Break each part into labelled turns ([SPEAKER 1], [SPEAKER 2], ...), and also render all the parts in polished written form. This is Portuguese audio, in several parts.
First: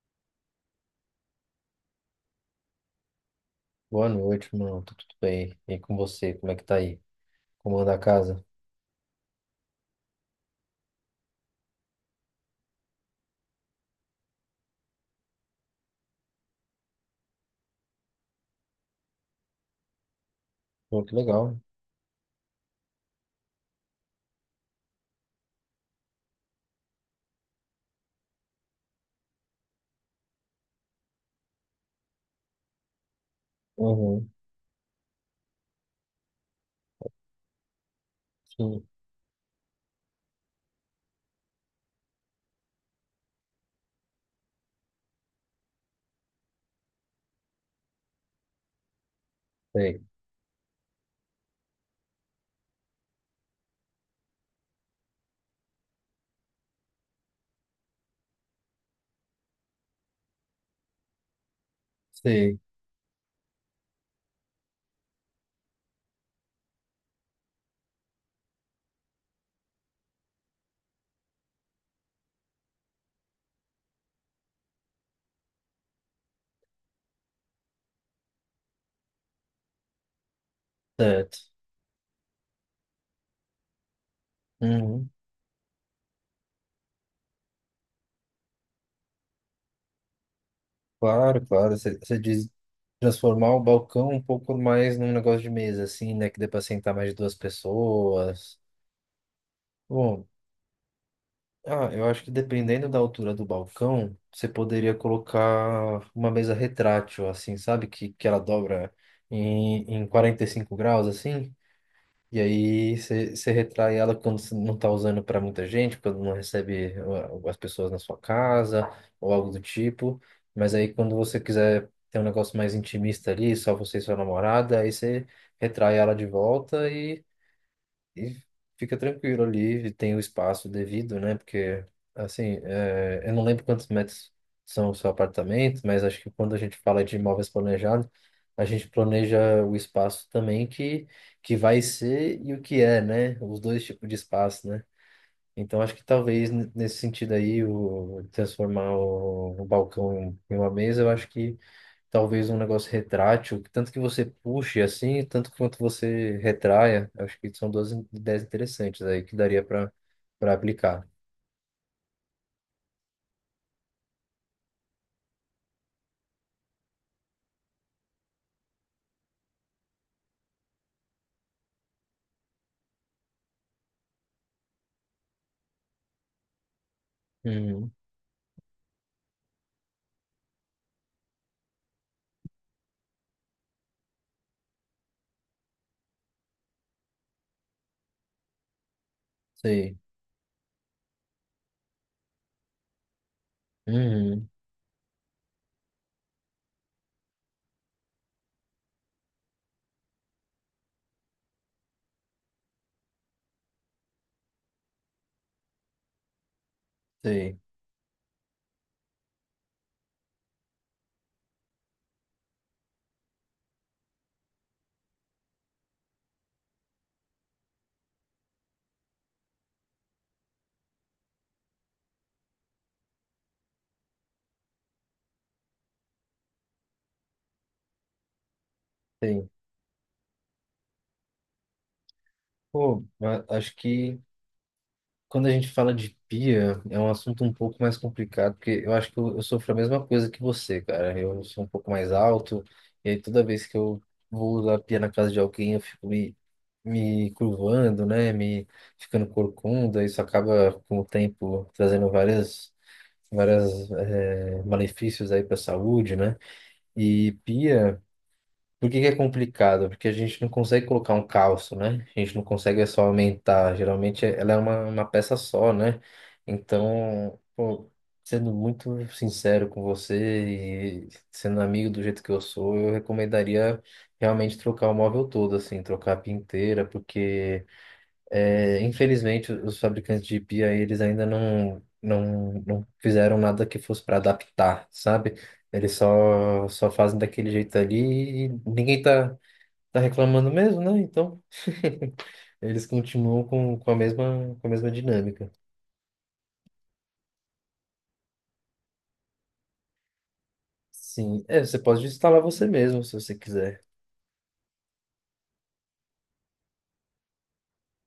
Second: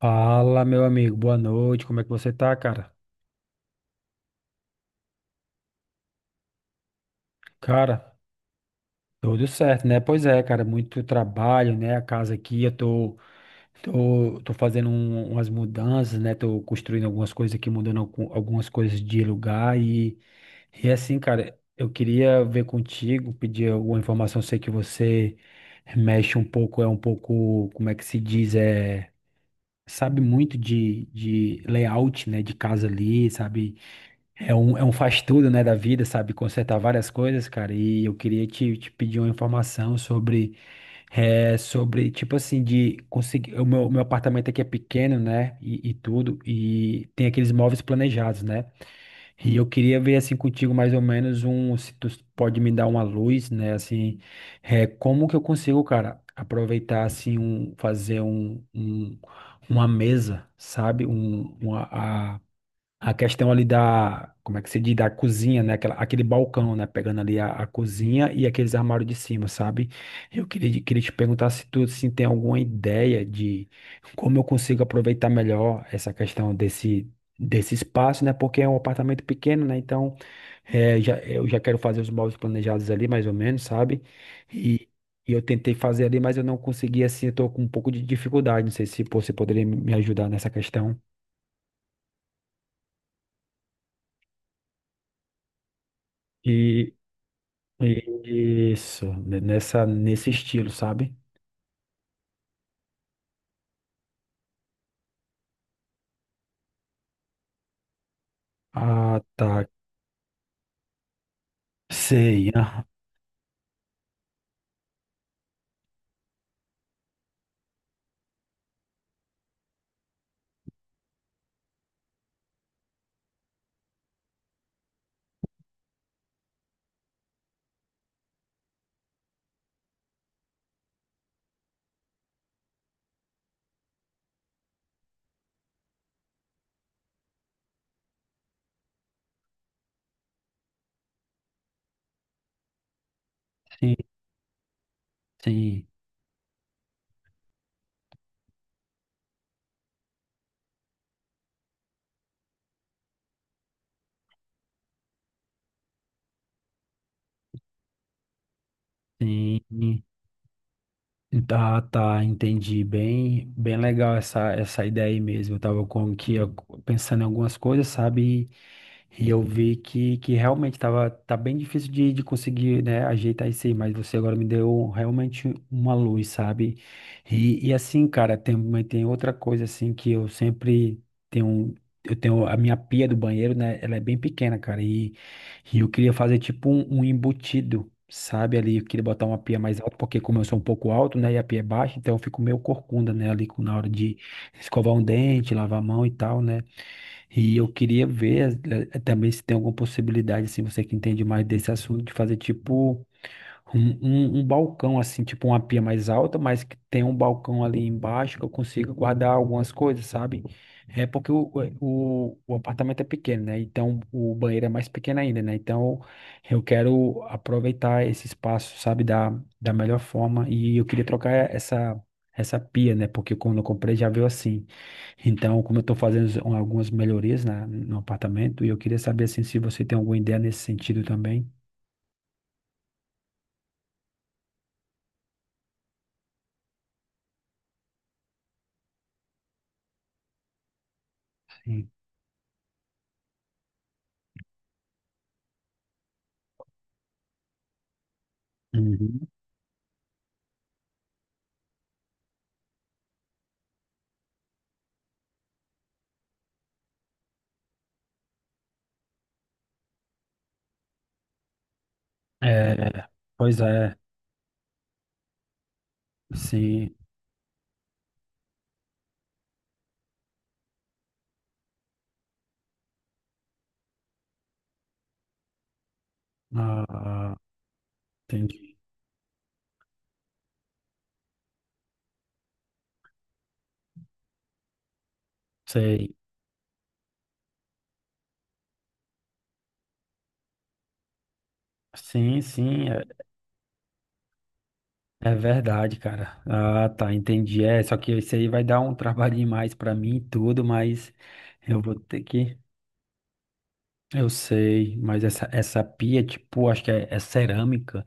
[SPEAKER 1] Fala, meu amigo, boa noite, como é que você tá, cara?
[SPEAKER 2] Boa noite, mano. Tá tudo bem? E com você? Como é que tá aí? Como anda a
[SPEAKER 1] Cara,
[SPEAKER 2] casa?
[SPEAKER 1] tudo certo, né? Pois é, cara, muito trabalho, né? A casa aqui, eu tô fazendo umas mudanças, né? Tô construindo algumas coisas aqui, mudando algumas coisas de lugar e
[SPEAKER 2] Pô, que
[SPEAKER 1] assim, cara,
[SPEAKER 2] legal.
[SPEAKER 1] eu queria ver contigo, pedir alguma informação, sei que você mexe um pouco, é um pouco, como é que se diz, é, sabe muito de layout, né? De casa ali, sabe?
[SPEAKER 2] Uhum.
[SPEAKER 1] É um faz tudo, né, da vida, sabe? Consertar várias coisas, cara. E eu queria
[SPEAKER 2] Sim.
[SPEAKER 1] te pedir uma informação sobre, é, sobre, tipo assim, de conseguir. O meu apartamento aqui é pequeno, né? E tudo. E tem aqueles móveis planejados, né? E eu queria
[SPEAKER 2] Sei.
[SPEAKER 1] ver, assim, contigo mais ou menos um. Se tu pode me dar uma luz, né? Assim, é, como que eu consigo, cara, aproveitar, assim, um, fazer uma mesa, sabe?
[SPEAKER 2] Sei.
[SPEAKER 1] A questão ali da, como é que se diz, da cozinha, né? Aquela, aquele balcão, né? Pegando ali a cozinha e aqueles armários de cima, sabe? Eu queria te perguntar se tu se tem alguma ideia de como eu consigo aproveitar melhor essa questão desse, desse espaço, né? Porque é um apartamento pequeno, né? Então, é, já,
[SPEAKER 2] Certo.
[SPEAKER 1] eu já quero fazer os móveis planejados ali, mais ou menos, sabe? E,
[SPEAKER 2] Uhum.
[SPEAKER 1] e eu tentei fazer ali, mas eu não consegui, assim, eu tô com um pouco de dificuldade. Não sei se você poderia me ajudar nessa questão.
[SPEAKER 2] Claro, claro. Você diz transformar o balcão um pouco mais num negócio de mesa, assim, né? Que dê pra
[SPEAKER 1] E,
[SPEAKER 2] sentar mais de duas pessoas.
[SPEAKER 1] isso, nessa,
[SPEAKER 2] Bom,
[SPEAKER 1] nesse estilo, sabe?
[SPEAKER 2] eu acho que dependendo da altura do balcão, você poderia colocar uma mesa retrátil, assim, sabe? Que ela dobra
[SPEAKER 1] Ah, tá.
[SPEAKER 2] em 45 graus, assim. E
[SPEAKER 1] Sei.
[SPEAKER 2] aí você retrai ela quando você não está usando para muita gente, quando não recebe as pessoas na sua casa ou algo do tipo. Mas aí quando você quiser ter um negócio mais intimista ali, só você e sua namorada, aí você retrai ela de volta e e fica tranquilo ali, tem o espaço devido, né? Porque eu não lembro quantos metros são o seu apartamento, mas acho que quando a gente fala de imóveis planejados, a gente planeja o espaço também que vai ser e o que é, né? Os dois
[SPEAKER 1] Sim,
[SPEAKER 2] tipos de espaço, né? Então,
[SPEAKER 1] sim,
[SPEAKER 2] acho que talvez nesse sentido aí, o transformar o balcão em uma mesa, eu acho que talvez um negócio retrátil, que tanto que você puxe assim, tanto quanto você retraia. Eu acho que são duas ideias interessantes aí que daria para
[SPEAKER 1] sim.
[SPEAKER 2] aplicar.
[SPEAKER 1] Tá, tá, entendi. Bem, bem legal essa, essa ideia aí mesmo. Eu tava pensando em algumas coisas, sabe? E eu vi que realmente tava, tá bem difícil de conseguir, né, ajeitar isso aí, mas você agora me deu realmente uma luz, sabe? E
[SPEAKER 2] Uhum,
[SPEAKER 1] assim, cara, tem, mas tem outra coisa assim que eu sempre tenho. Eu tenho a minha pia do banheiro, né? Ela é bem pequena, cara. E eu queria fazer tipo um embutido, sabe? Ali eu queria botar uma pia mais alta,
[SPEAKER 2] sei.
[SPEAKER 1] porque como eu sou um pouco alto, né? E a pia é baixa, então eu fico meio corcunda, né? Ali na hora de
[SPEAKER 2] Uhum,
[SPEAKER 1] escovar um dente, lavar a mão e tal, né? E eu queria ver também se tem alguma possibilidade, assim, você que entende mais desse assunto, de fazer tipo. Um balcão, assim, tipo uma pia mais alta, mas que tem um
[SPEAKER 2] sei,
[SPEAKER 1] balcão ali embaixo que eu consigo guardar algumas coisas, sabe? É porque o, o apartamento é pequeno, né? Então o banheiro é mais pequeno ainda, né? Então eu quero aproveitar esse espaço, sabe, da, da melhor forma. E eu queria trocar essa, essa pia, né? Porque quando eu comprei já veio assim. Então, como eu tô fazendo algumas melhorias no apartamento, e eu queria saber, assim,
[SPEAKER 2] sei.
[SPEAKER 1] se você tem alguma ideia nesse sentido também.
[SPEAKER 2] Pô, mas acho que quando a gente fala de pia, é um assunto um pouco mais complicado, porque eu acho que eu sofro a mesma coisa que você, cara. Eu sou um
[SPEAKER 1] Sim.
[SPEAKER 2] pouco mais alto, e aí toda vez que eu vou usar a pia na casa de alguém, eu fico me curvando, né? Me ficando
[SPEAKER 1] Uhum.
[SPEAKER 2] corcunda. Isso acaba, com o tempo, trazendo várias, várias, eh, malefícios aí para a saúde, né? E pia. Por que que é complicado? Porque a gente não consegue colocar um calço, né? A gente não consegue é só
[SPEAKER 1] É, pois
[SPEAKER 2] aumentar.
[SPEAKER 1] é,
[SPEAKER 2] Geralmente é, ela é uma peça só, né?
[SPEAKER 1] sim,
[SPEAKER 2] Então, pô, sendo muito sincero com você e sendo amigo do jeito que eu sou, eu recomendaria realmente trocar o móvel todo, assim, trocar a pia inteira,
[SPEAKER 1] ah,
[SPEAKER 2] porque.
[SPEAKER 1] entendi,
[SPEAKER 2] É, infelizmente, os fabricantes de pia, eles ainda não fizeram nada que fosse para adaptar, sabe? Eles
[SPEAKER 1] sei,
[SPEAKER 2] só fazem daquele jeito ali e ninguém tá reclamando mesmo, né? Então,
[SPEAKER 1] sim,
[SPEAKER 2] eles
[SPEAKER 1] sim, é,
[SPEAKER 2] continuam com com a mesma
[SPEAKER 1] é
[SPEAKER 2] dinâmica.
[SPEAKER 1] verdade, cara, ah, tá, entendi, é, só que isso aí vai dar um trabalhinho mais pra mim e tudo, mas
[SPEAKER 2] Sim, é, você
[SPEAKER 1] eu vou
[SPEAKER 2] pode
[SPEAKER 1] ter
[SPEAKER 2] instalar
[SPEAKER 1] que,
[SPEAKER 2] você mesmo, se você quiser.
[SPEAKER 1] eu sei, mas essa pia, tipo, acho que é, é cerâmica,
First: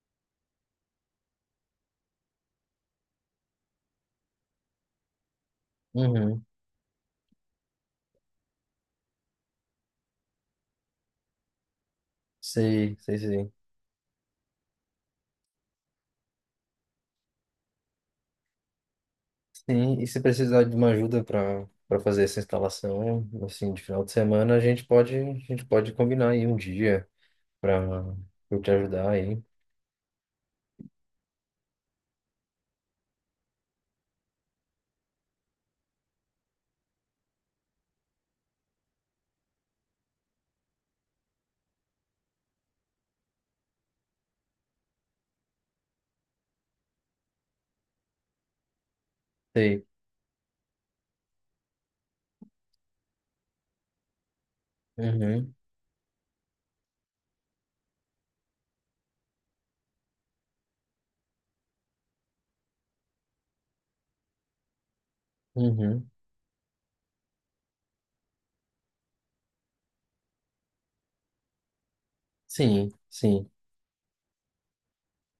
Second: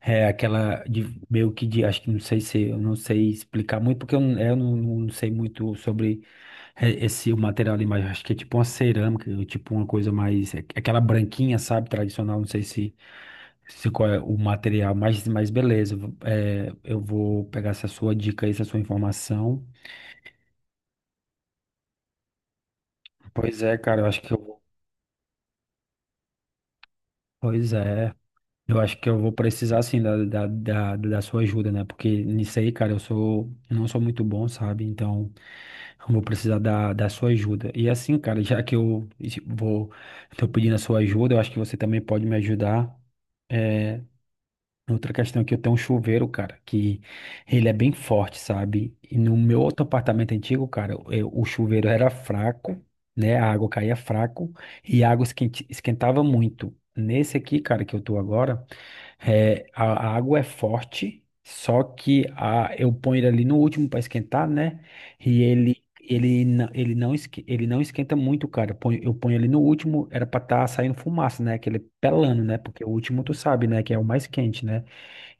[SPEAKER 1] é aquela de meio que de, acho que não sei se, eu não sei explicar muito, porque eu, eu não sei muito sobre
[SPEAKER 2] Uhum.
[SPEAKER 1] esse o material ali, mas acho que é tipo uma cerâmica, ou tipo uma coisa mais, é aquela branquinha, sabe, tradicional, não sei se,
[SPEAKER 2] Sei, sei, sei.
[SPEAKER 1] se qual é o material, mas beleza, eu vou pegar essa sua dica aí, essa sua informação.
[SPEAKER 2] Sim, e se precisar de uma ajuda para fazer essa instalação,
[SPEAKER 1] Pois
[SPEAKER 2] assim,
[SPEAKER 1] é,
[SPEAKER 2] de
[SPEAKER 1] cara,
[SPEAKER 2] final
[SPEAKER 1] eu
[SPEAKER 2] de
[SPEAKER 1] acho que eu
[SPEAKER 2] semana,
[SPEAKER 1] vou.
[SPEAKER 2] a gente pode combinar aí um dia
[SPEAKER 1] Pois
[SPEAKER 2] para
[SPEAKER 1] é.
[SPEAKER 2] eu te
[SPEAKER 1] Eu acho que
[SPEAKER 2] ajudar
[SPEAKER 1] eu vou
[SPEAKER 2] aí.
[SPEAKER 1] precisar sim da, da, da, da sua ajuda, né? Porque nisso aí, cara, eu sou, eu não sou muito bom, sabe? Então, eu vou precisar da, da sua ajuda. E assim, cara, já que vou, tô pedindo a sua ajuda, eu acho que você também pode me ajudar. Outra questão é que eu tenho um chuveiro, cara, que ele é bem forte, sabe? E no meu outro
[SPEAKER 2] Sei.
[SPEAKER 1] apartamento antigo, cara, o chuveiro era fraco, né? A água caía fraco e a água
[SPEAKER 2] Uhum,
[SPEAKER 1] esquentava muito. Nesse aqui, cara, que eu tô agora. É, a água é forte, só que a, eu ponho ele ali no último para esquentar, né? E
[SPEAKER 2] uhum.
[SPEAKER 1] ele não esquenta muito, cara. Eu ponho ele no último, era para estar saindo fumaça, né? Aquele pelando, né? Porque o
[SPEAKER 2] Sim,
[SPEAKER 1] último tu
[SPEAKER 2] sim,
[SPEAKER 1] sabe, né? Que é o mais quente, né?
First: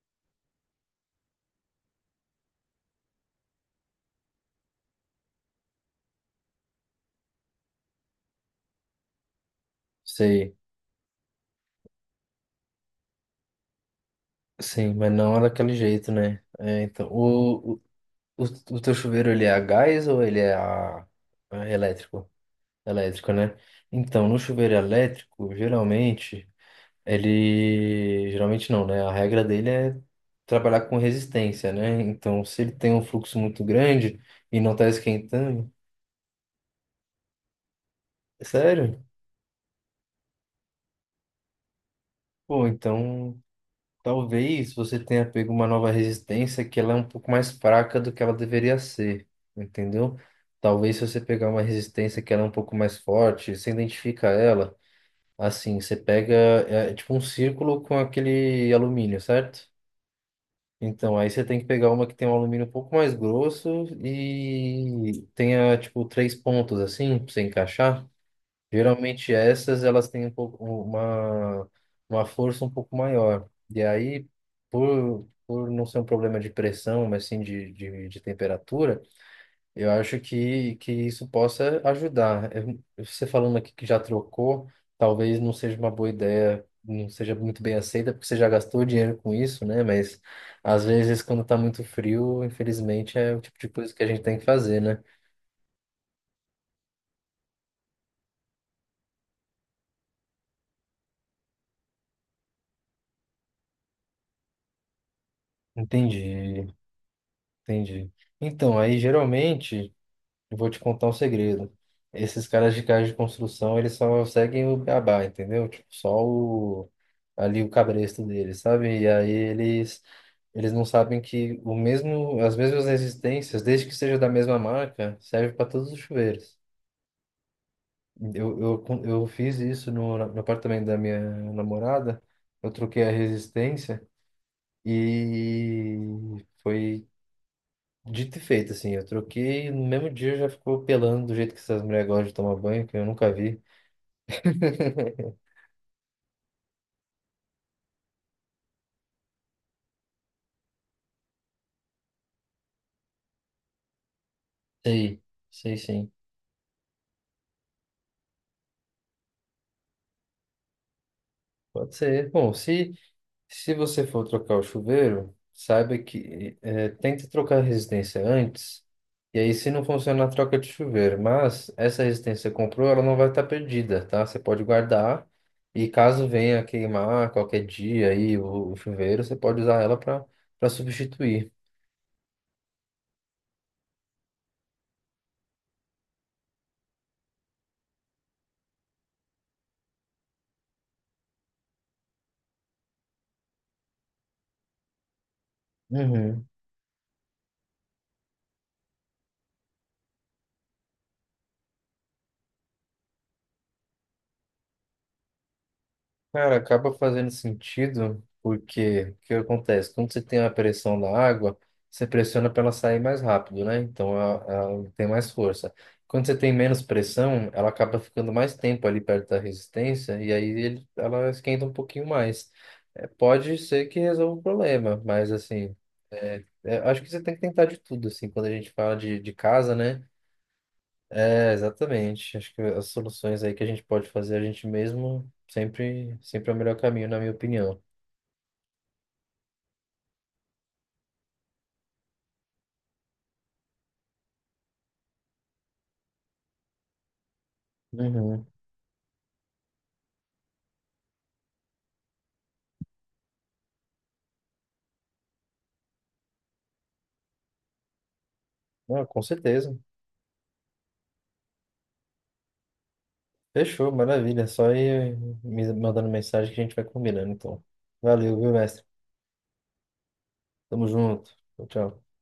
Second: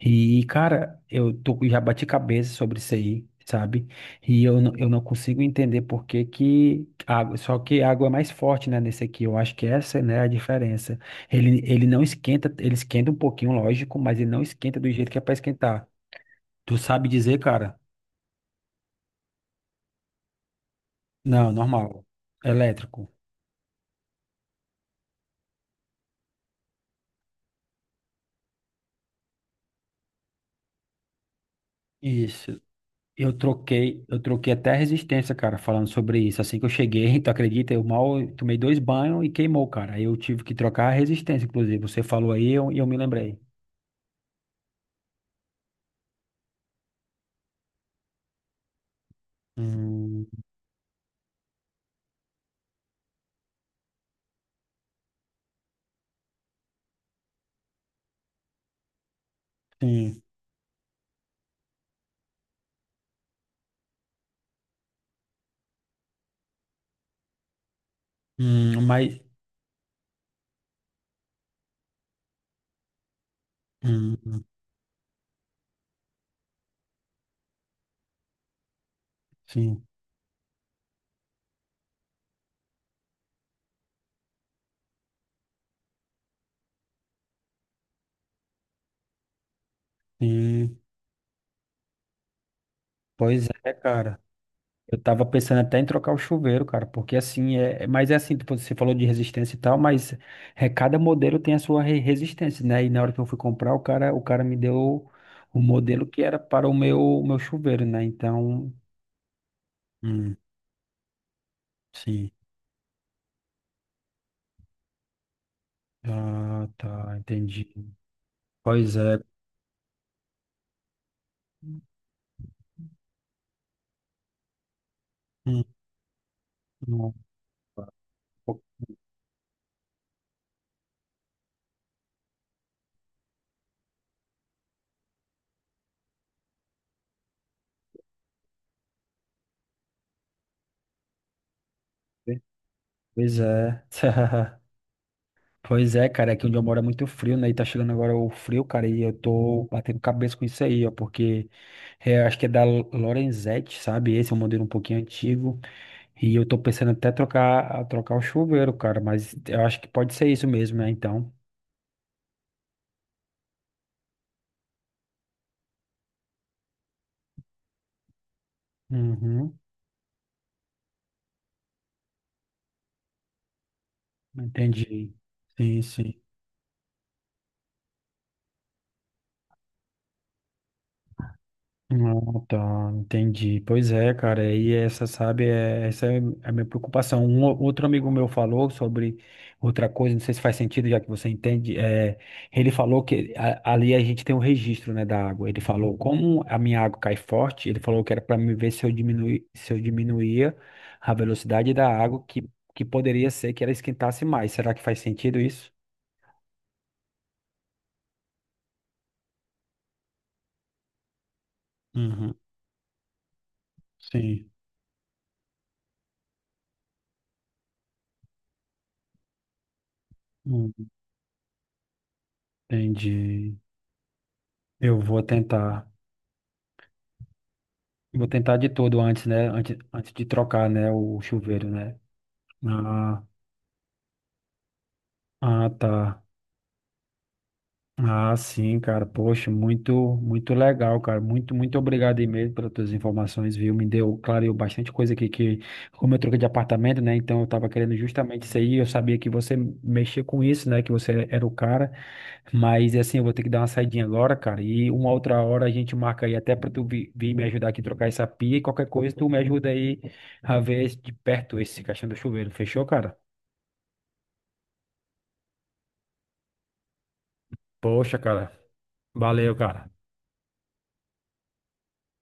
[SPEAKER 1] E, cara, eu tô, já bati cabeça sobre isso aí, sabe? E eu não consigo entender por que que água, só que a água é mais forte, né, nesse aqui. Eu acho que essa, né, é a
[SPEAKER 2] sei.
[SPEAKER 1] diferença. Ele não esquenta, ele esquenta um pouquinho, lógico, mas ele não esquenta do
[SPEAKER 2] Sim,
[SPEAKER 1] jeito
[SPEAKER 2] mas
[SPEAKER 1] que é pra
[SPEAKER 2] não é daquele
[SPEAKER 1] esquentar.
[SPEAKER 2] jeito, né?
[SPEAKER 1] Tu
[SPEAKER 2] É,
[SPEAKER 1] sabe
[SPEAKER 2] então,
[SPEAKER 1] dizer,
[SPEAKER 2] o,
[SPEAKER 1] cara?
[SPEAKER 2] o, o o teu chuveiro, ele é a gás ou ele é
[SPEAKER 1] Não,
[SPEAKER 2] a
[SPEAKER 1] normal.
[SPEAKER 2] elétrico?
[SPEAKER 1] Elétrico.
[SPEAKER 2] Elétrico, né? Então, no chuveiro elétrico, geralmente, geralmente não, né? A regra dele é trabalhar com resistência, né? Então,
[SPEAKER 1] Isso.
[SPEAKER 2] se ele tem um fluxo muito grande
[SPEAKER 1] Eu troquei
[SPEAKER 2] e
[SPEAKER 1] até a
[SPEAKER 2] não tá
[SPEAKER 1] resistência, cara,
[SPEAKER 2] esquentando...
[SPEAKER 1] falando sobre isso. Assim que eu cheguei, tu acredita? Eu mal tomei dois
[SPEAKER 2] Sério?
[SPEAKER 1] banhos e queimou, cara. Aí eu tive que trocar a resistência, inclusive. Você falou
[SPEAKER 2] Pô,
[SPEAKER 1] e eu, me lembrei.
[SPEAKER 2] então... Talvez você tenha pego uma nova resistência que ela é um pouco mais fraca do que ela deveria ser, entendeu?
[SPEAKER 1] Hum,
[SPEAKER 2] Talvez se você pegar uma resistência que ela é um pouco mais forte, você identifica ela, assim, você pega, é tipo um círculo com aquele alumínio, certo?
[SPEAKER 1] sim.
[SPEAKER 2] Então, aí você tem que pegar uma que tem um alumínio um pouco mais grosso e tenha, tipo, três pontos, assim, pra você encaixar.
[SPEAKER 1] Mas.
[SPEAKER 2] Geralmente essas elas têm uma força um pouco maior. E aí,
[SPEAKER 1] Hum,
[SPEAKER 2] por não ser um problema de pressão, mas sim de temperatura,
[SPEAKER 1] sim,
[SPEAKER 2] eu acho que isso possa ajudar. Você falando aqui que já trocou, talvez não seja uma boa ideia, não seja muito bem aceita, porque você já gastou dinheiro com isso, né? Mas
[SPEAKER 1] sim.
[SPEAKER 2] às vezes, quando está muito frio, infelizmente é o
[SPEAKER 1] Pois
[SPEAKER 2] tipo de
[SPEAKER 1] é,
[SPEAKER 2] coisa que a
[SPEAKER 1] cara.
[SPEAKER 2] gente tem que fazer,
[SPEAKER 1] Eu
[SPEAKER 2] né?
[SPEAKER 1] tava pensando até em trocar o chuveiro, cara, porque assim, mas é assim, tipo, você falou de resistência e tal, mas é, cada modelo tem a sua resistência, né? E na hora que eu fui comprar, o cara me deu o modelo que era para
[SPEAKER 2] Entendi,
[SPEAKER 1] o meu chuveiro, né?
[SPEAKER 2] entendi.
[SPEAKER 1] Então,
[SPEAKER 2] Então, aí geralmente.
[SPEAKER 1] hum,
[SPEAKER 2] Eu vou te contar um segredo.
[SPEAKER 1] sim.
[SPEAKER 2] Esses caras de casa de construção, eles só seguem o beabá, entendeu? Tipo,
[SPEAKER 1] Ah, tá,
[SPEAKER 2] ali
[SPEAKER 1] entendi.
[SPEAKER 2] o cabresto deles,
[SPEAKER 1] Pois
[SPEAKER 2] sabe? E
[SPEAKER 1] é.
[SPEAKER 2] aí eles não sabem que o mesmo, as mesmas resistências, desde que seja da mesma marca, serve
[SPEAKER 1] Hum,
[SPEAKER 2] para todos os chuveiros.
[SPEAKER 1] não,
[SPEAKER 2] Eu fiz isso no apartamento da minha namorada. Eu troquei a resistência e foi. Dito e feito, assim, eu troquei e no mesmo dia já ficou pelando do jeito que essas mulheres gostam de tomar banho, que eu nunca
[SPEAKER 1] pois
[SPEAKER 2] vi.
[SPEAKER 1] é. Pois é, cara, aqui onde eu moro é muito frio, né? E tá chegando agora o frio, cara, e eu tô batendo cabeça com isso aí, ó, porque é, acho que é da Lorenzetti, sabe? Esse é um modelo um pouquinho
[SPEAKER 2] Sei,
[SPEAKER 1] antigo,
[SPEAKER 2] sei sim.
[SPEAKER 1] e eu tô pensando até trocar o chuveiro, cara, mas eu acho que pode ser isso mesmo, né? Então,
[SPEAKER 2] Pode ser. Bom, se você for trocar o chuveiro, saiba que é, tente trocar a resistência antes, e aí
[SPEAKER 1] uhum,
[SPEAKER 2] se não funcionar, troca de chuveiro. Mas essa resistência que comprou, ela não vai estar perdida, tá? Você pode
[SPEAKER 1] entendi.
[SPEAKER 2] guardar,
[SPEAKER 1] Sim,
[SPEAKER 2] e
[SPEAKER 1] sim.
[SPEAKER 2] caso venha queimar qualquer dia aí o chuveiro, você pode usar ela para substituir.
[SPEAKER 1] Ah, tá, entendi. Pois é, cara, e essa, sabe, é, essa é a minha preocupação. Um outro amigo meu falou sobre outra coisa, não sei se faz sentido, já que você entende. É, ele falou que ali a gente tem um registro, né, da água. Ele falou como
[SPEAKER 2] Uhum.
[SPEAKER 1] a minha água cai forte, ele falou que era para me ver se eu se eu diminuía a velocidade da água, que poderia ser que ela esquentasse mais. Será que faz sentido isso?
[SPEAKER 2] Cara, acaba fazendo sentido, porque o que acontece? Quando você tem a pressão da água, você
[SPEAKER 1] Uhum,
[SPEAKER 2] pressiona para ela sair mais rápido, né? Então
[SPEAKER 1] sim.
[SPEAKER 2] ela tem mais força. Quando você tem menos pressão, ela acaba ficando mais tempo ali perto da resistência, e aí
[SPEAKER 1] Hum,
[SPEAKER 2] ela esquenta um pouquinho mais. É,
[SPEAKER 1] entendi.
[SPEAKER 2] pode ser que resolva o
[SPEAKER 1] Eu
[SPEAKER 2] problema,
[SPEAKER 1] vou
[SPEAKER 2] mas assim,
[SPEAKER 1] tentar.
[SPEAKER 2] é, acho que você tem que tentar de tudo,
[SPEAKER 1] Vou
[SPEAKER 2] assim, quando a
[SPEAKER 1] tentar de
[SPEAKER 2] gente fala
[SPEAKER 1] tudo antes,
[SPEAKER 2] de
[SPEAKER 1] né?
[SPEAKER 2] casa,
[SPEAKER 1] Antes,
[SPEAKER 2] né?
[SPEAKER 1] antes de trocar, né? O
[SPEAKER 2] É,
[SPEAKER 1] chuveiro, né?
[SPEAKER 2] exatamente. Acho que as
[SPEAKER 1] Ah,
[SPEAKER 2] soluções aí que a gente pode fazer a gente mesmo
[SPEAKER 1] ah,
[SPEAKER 2] sempre,
[SPEAKER 1] tá.
[SPEAKER 2] sempre é o melhor caminho, na minha opinião.
[SPEAKER 1] Ah, sim, cara. Poxa, muito, muito legal, cara. Muito, muito obrigado aí mesmo pelas tuas informações, viu? Me deu, clareou bastante coisa aqui que, como eu troquei de apartamento, né? Então eu tava querendo justamente
[SPEAKER 2] Uhum.
[SPEAKER 1] isso aí. Eu sabia que você mexia com isso, né? Que você era o cara. Mas assim, eu vou ter que dar uma saidinha agora, cara. E uma outra hora a gente marca aí até pra vir me ajudar aqui a trocar essa pia e qualquer
[SPEAKER 2] Ah,
[SPEAKER 1] coisa
[SPEAKER 2] com
[SPEAKER 1] tu me ajuda
[SPEAKER 2] certeza.
[SPEAKER 1] aí a ver de perto esse caixão do chuveiro. Fechou, cara?
[SPEAKER 2] Fechou, maravilha. Só ir me mandando mensagem que a gente vai combinando, então.
[SPEAKER 1] Poxa,
[SPEAKER 2] Valeu,
[SPEAKER 1] cara.
[SPEAKER 2] viu, mestre?
[SPEAKER 1] Valeu, cara.
[SPEAKER 2] Tamo junto. Tchau, tchau.